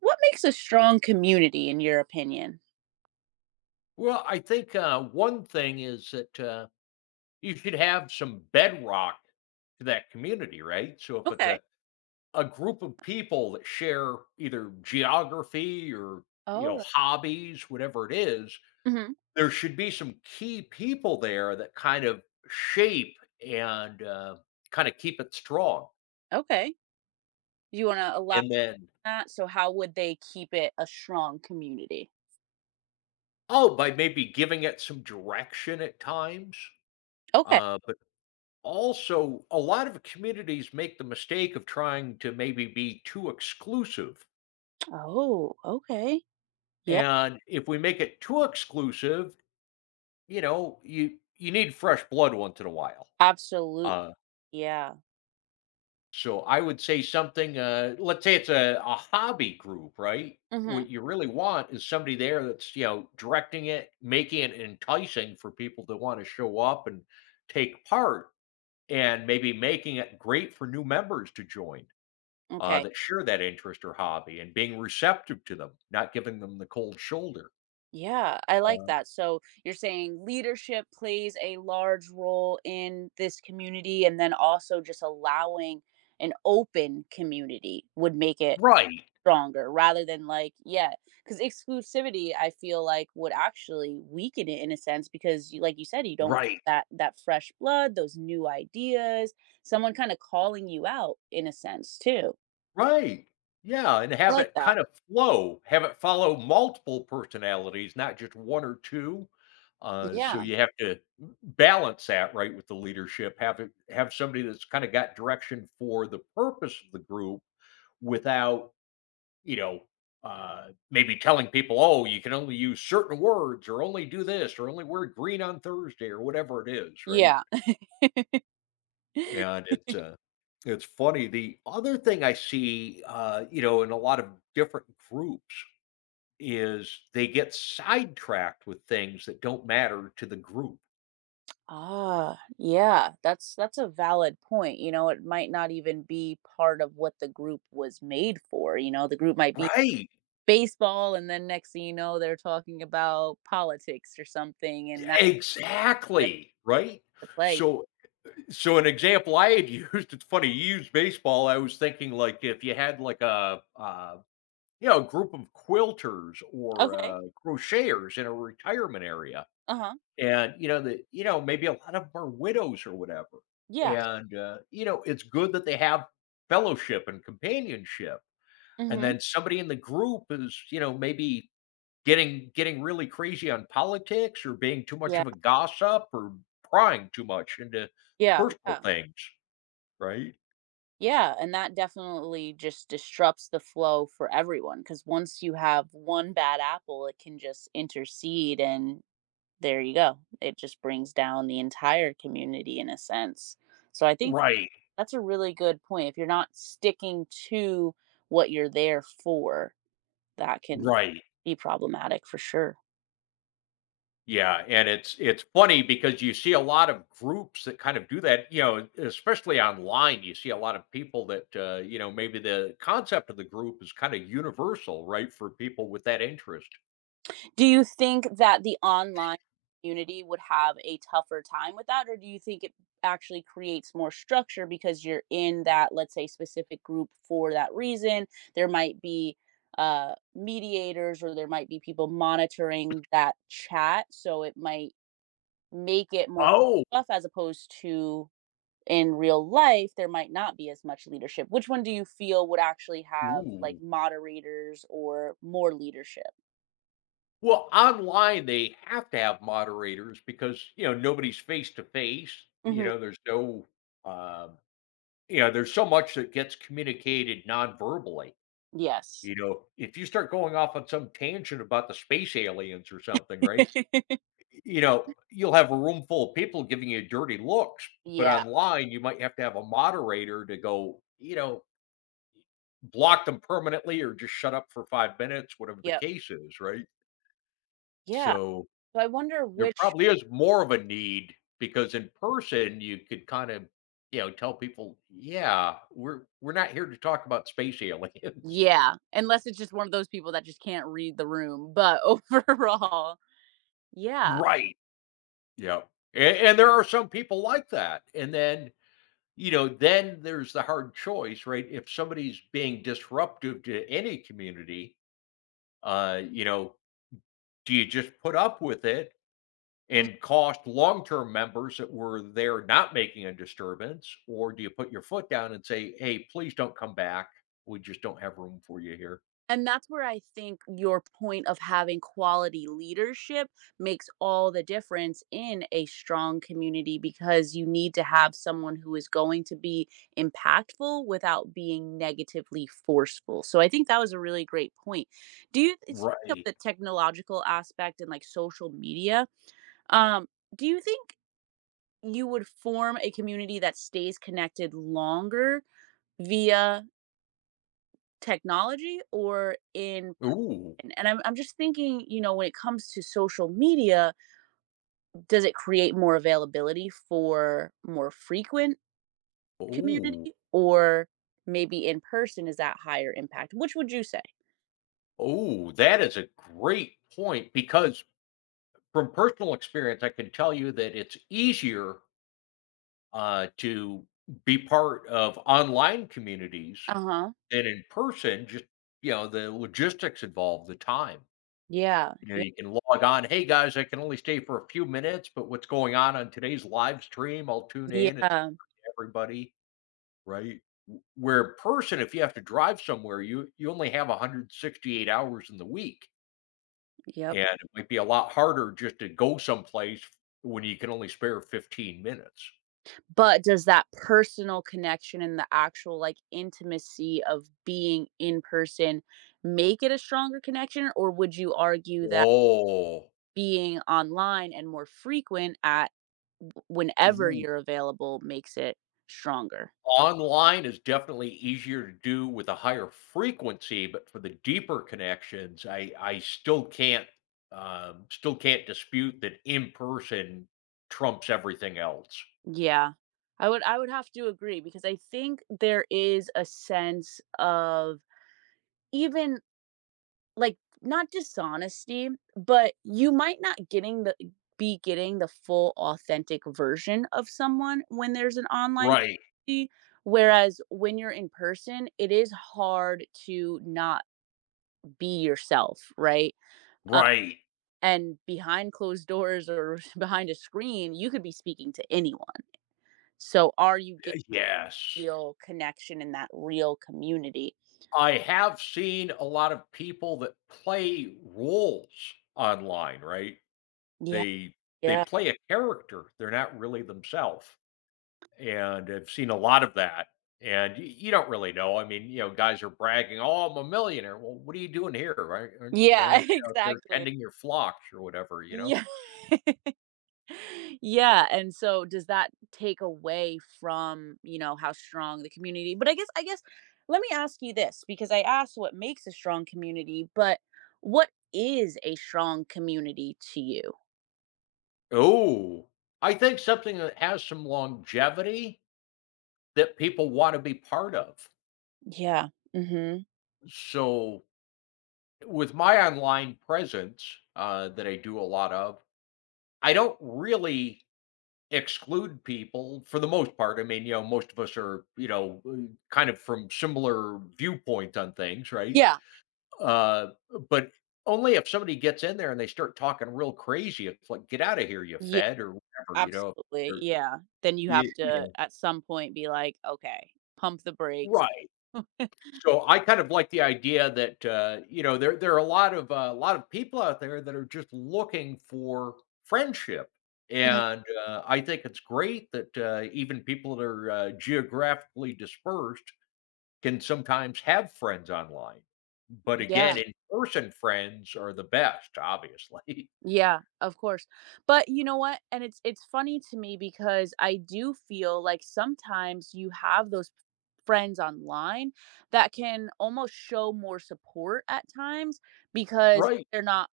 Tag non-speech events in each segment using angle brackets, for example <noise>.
What makes a strong community in your opinion? Well, I think, one thing is that, you should have some bedrock to that community, right? So if it's Okay. a group of people that share either geography or, you know, Oh, hobbies, whatever it is, mhm, there should be some key people there that kind of shape and, kinda keep it strong. okay. You wanna elaborate And then on that? So how would they keep it a strong community? oh, by maybe giving it some direction at times, Okay. But also, a lot of communities make the mistake of trying to maybe be too exclusive. Oh, okay. Yeah, And if we make it too exclusive, you know, you need fresh blood once in a while. absolutely, Uh, yeah. so I would say something. Let's say it's a hobby group, right? Mhm, What you really want is somebody there that's you know directing it, making it enticing for people to want to show up and take part, and maybe making it great for new members to join. Okay. That share that interest or hobby and being receptive to them, not giving them the cold shoulder. Yeah, I like that. So you're saying leadership plays a large role in this community, and then also just allowing an open community would make it Right. stronger rather than, like, yeah, because exclusivity, I feel like, would actually weaken it in a sense because you like you said, you don't get Right. that fresh blood, those new ideas, someone kind of calling you out in a sense too. Right. Yeah. And I have like it that. kind of flow, have it follow multiple personalities, not just one or two. So Yeah. you have to balance that right with the leadership. Have it have somebody that's kind of got direction for the purpose of the group without you know, maybe telling people, oh, you can only use certain words or only do this or only wear green on Thursday or whatever it is, right? Yeah. And it's funny. The other thing I see, you know, in a lot of different groups is they get sidetracked with things that don't matter to the group. Ah, yeah, that's a valid point. It might not even be part of what the group was made for. The group might be Right. baseball, and then next thing you know they're talking about politics or something. And that's the Exactly. Right. Play. So, so an example I had <laughs> used, it's funny, you used baseball. I was thinking like if you had like a you know, a group of quilters or, Okay. Crocheters in a retirement area, Uh-huh. and, you know, maybe a lot of them are widows or whatever, Yeah. and, you know, it's good that they have fellowship and companionship, and Mhm. then somebody in the group is, you know, maybe getting really crazy on politics or being too much Yeah. of a gossip or prying too much into Yeah, personal yeah. things, right? Yeah, and that definitely just disrupts the flow for everyone. Because once you have one bad apple, it can just intercede and there you go. It just brings down the entire community in a sense. So I think Right, that's a really good point. If you're not sticking to what you're there for, that can right. be problematic for sure. Yeah, and it's funny because you see a lot of groups that kind of do that, you know, especially online. You see a lot of people that you know, maybe the concept of the group is kind of universal, right, for people with that interest. Do you think that the online community would have a tougher time with that, or do you think it actually creates more structure because you're in that, let's say, specific group for that reason? There might be mediators, or there might be people monitoring that chat, so it might make it more Oh, tough as opposed to in real life there might not be as much leadership. Which one do you feel would actually have like ooh. moderators or more leadership? Well, online they have to have moderators because, you know, nobody's face to face. You Mhm. know, there's no um, you know, there's so much that gets communicated non-verbally. Yes. You know, if you start going off on some tangent about the space aliens or something, right? <laughs> You know, you'll have a room full of people giving you dirty looks, but Yeah. online you might have to have a moderator to go, you know, block them permanently or just shut up for 5 minutes, whatever the Yep. case is, right? Yeah. So, So I wonder there which. probably is more of a need because in person you could kind of, you know, tell people, "Yeah, we're not here to talk about space aliens." <laughs> Yeah, unless it's just one of those people that just can't read the room, but <laughs> overall, yeah. Right. Yeah, and there are some people like that, and then you know, then there's the hard choice, right? If somebody's being disruptive to any community, you know, do you just put up with it Mm. and cost long term members that were there not making a disturbance? Or do you put your foot down and say, hey, please don't come back? We just don't have room for you here. And that's where I think your point of having quality leadership makes all the difference in a strong community because you need to have someone who is going to be impactful without being negatively forceful. So I think that was a really great point. Do you It's speaking of Right. the technological aspect and like social media. Um, do you think you would form a community that stays connected longer via technology or in Ooh, person? And I'm just thinking, when it comes to social media, does it create more availability for more frequent ooh, community, or maybe in person is that higher impact? Which would you say? ooh, that is a great point because from personal experience, I can tell you that it's easier to be part of online communities Uh-huh. than in person, just, you know, the logistics involved, the time. Yeah. You know, Yeah. you can log on, hey guys, I can only stay for a few minutes, but what's going on today's live stream? I'll tune in and Yeah. everybody, right? Where in person, if you have to drive somewhere, you only have 168 hours in the week, Yep. and it might be a lot harder just to go someplace when you can only spare 15 minutes. But does that personal connection and the actual, like, intimacy of being in person make it a stronger connection, or would you argue that Oh, being online and more frequent at w whenever you're available makes it stronger? online is definitely easier to do with a higher frequency, but for the deeper connections, I still can't dispute that in person trumps everything else. Yeah. I would have to agree because I think there is a sense of, even, like, not dishonesty, but you might not getting the be getting the full authentic version of someone when there's an online Right, community, whereas when you're in person, it is hard to not be yourself, right? Uh, right. and behind closed doors or <laughs> behind a screen, you could be speaking to anyone. So are you getting Yes. real connection in that real community? I have seen a lot of people that play roles online, right? Yeah, They they yeah. play a character. They're not really themselves. And I've seen a lot of that. And you don't really know. I mean, you know, guys are bragging, "Oh, I'm a millionaire." Well, what are you doing here? Why Yeah, aren't <laughs> you out there exactly. tending your flocks or whatever? You know? Yeah. <laughs> Yeah, and so does that take away from, how strong the community, but I guess let me ask you this, because I asked what makes a strong community, but what is a strong community to you? Oh, I think something that has some longevity that people want to be part of. Yeah. Mhm. So, with my online presence that I do a lot of, I don't really exclude people for the most part. I mean, you know, most of us are, you know, kind of from similar viewpoint on things, right? Yeah. Uh, but only if somebody gets in there and they start talking real crazy, it's like, "Get out of here, you Yeah, fed," or whatever, you know, absolutely. or Yeah. Then you have y you to know at some point be like, "Okay, pump the brakes." Right. Mhm. So I kind of like the idea that, you know, there are a lot of people out there that are just looking for friendship, <laughs> and I think it's great that even people that are geographically dispersed can sometimes have friends online. But Yeah. again, in person friends are the best, obviously. <laughs> Yeah, of course. But you know what? And it's funny to me because I do feel like sometimes you have those friends online that can almost show more support at times because Right. they're not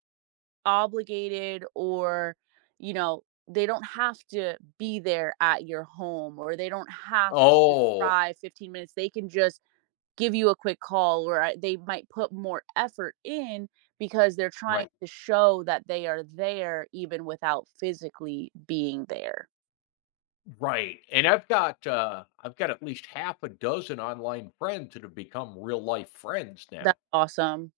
obligated, or they don't have to be there at your home, or they don't have to Oh, drive 15 minutes. They can just give you a quick call, or they might put more effort in because they're trying right, to show that they are there even without physically being there. right. And I've got at least half a dozen online friends that have become real life friends now. That's awesome.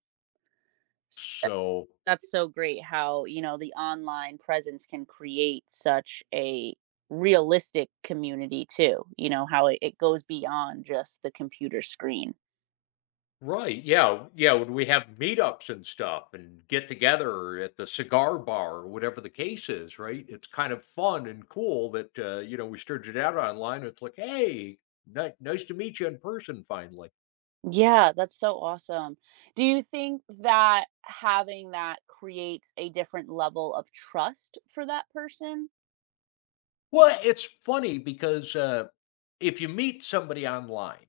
S- that- So That's so great how, you know, the online presence can create such a realistic community too, how it goes beyond just the computer screen. right, yeah, yeah, when we have meetups and stuff and get together at the cigar bar or whatever the case is, right? It's kind of fun and cool that you know we stirred it out online. It's like, hey, nice to meet you in person finally. Yeah, that's so awesome. Do you think that having that creates a different level of trust for that person? Well, it's funny because if you meet somebody online,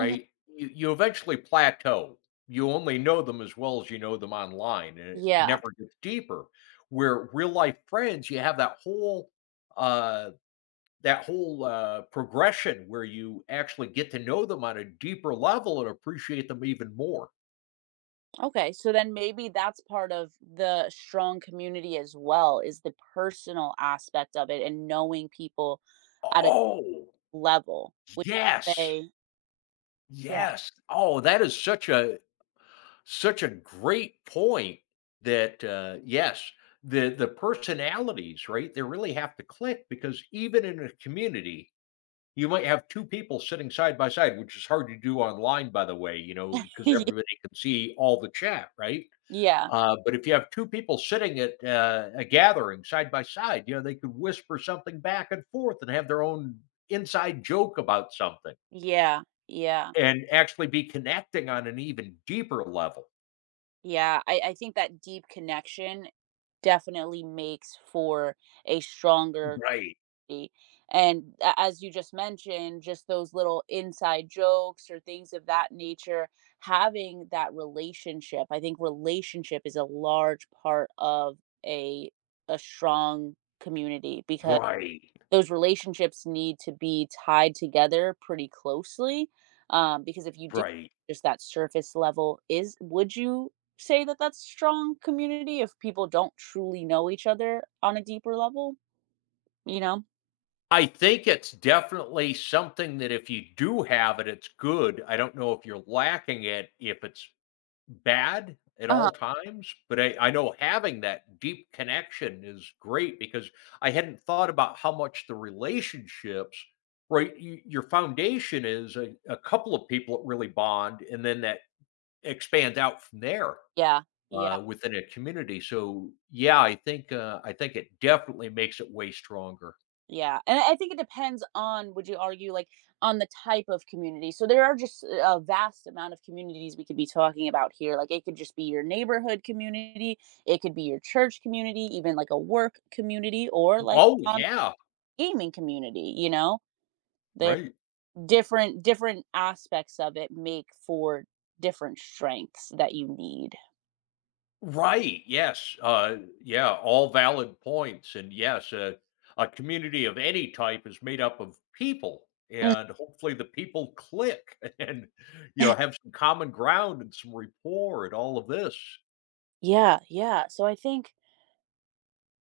Mhm. You eventually plateau. You only know them as well as you know them online, and it Yeah. never gets deeper. Where real life friends, you have that uh, whole progression where you actually get to know them on a deeper level and appreciate them even more. Okay. So then maybe that's part of the strong community as well, is the personal aspect of it and knowing people at a Oh, level. Would you yes, say? Yeah. yes. Oh, that is such a such a great point that, yes, the personalities, right? They really have to click because even in a community, you might have two people sitting side by side, which is hard to do online, by the way, you know, because everybody <laughs> can see all the chat, right? Yeah. Yeah, But if you have two people sitting at, a gathering side by side, you know, they could whisper something back and forth and have their own inside joke about something yeah, yeah, and actually be connecting on an even deeper level. yeah. I think that deep connection definitely makes for a stronger. Right. And as you just mentioned, just those little inside jokes or things of that nature, having that relationship, I think relationship is a large part of a strong community because Right, those relationships need to be tied together pretty closely. Because if you do right. just that surface level, is would you say that that's strong community if people don't truly know each other on a deeper level? You know? I think it's definitely something that if you do have it, it's good. I don't know if you're lacking it, if it's bad at all times, but I know having that deep connection is great because I hadn't thought about how much the relationships, right? Your foundation is a couple of people that really bond, and then that expands out from there. Yeah, yeah, Within a community, so yeah, I think it definitely makes it way stronger. yeah, and I think it depends on, would you argue, like, on the type of community, so there are just a vast amount of communities we could be talking about here, like, it could just be your neighborhood community, it could be your church community, even, like, a work community, or, like, Oh, on yeah. gaming community, you know? There Right. Different aspects of it make for different strengths that you need. Right, yes, yeah, all valid points, and yes, a community of any type is made up of people, Mm, and hopefully the people click <laughs> and, you know, have some common ground and some rapport and all of this. yeah, yeah, so I think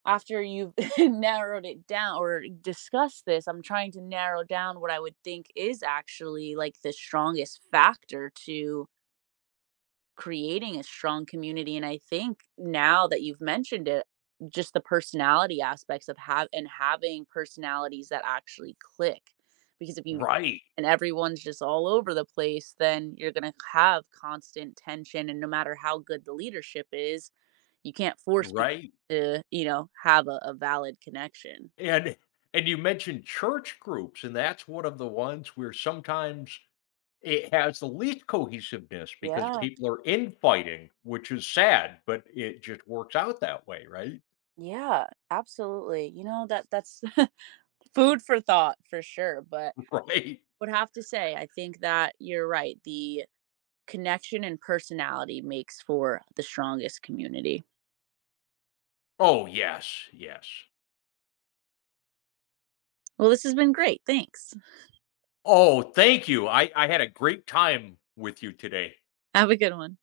after you've <laughs> narrowed it down or discussed this, I'm trying to narrow down what I would think is actually like the strongest factor to creating a strong community. And I think now that you've mentioned it, just the personality aspects of have and having personalities that actually click. Because if you Right, And everyone's just all over the place, then you're going to have constant tension. And no matter how good the leadership is, you can't force people right, to, have a, valid connection. and and you mentioned church groups, and that's one of the ones where sometimes it has the least cohesiveness because Yeah, people are infighting, which is sad, but it just works out that way, right? yeah, absolutely. You know that that's <laughs> food for thought for sure. But <laughs> Right. would have to say, I think that you're right. The connection and personality makes for the strongest community. Oh, yes, yes. Well, this has been great. Thanks. Oh, thank you. I had a great time with you today. Have a good one.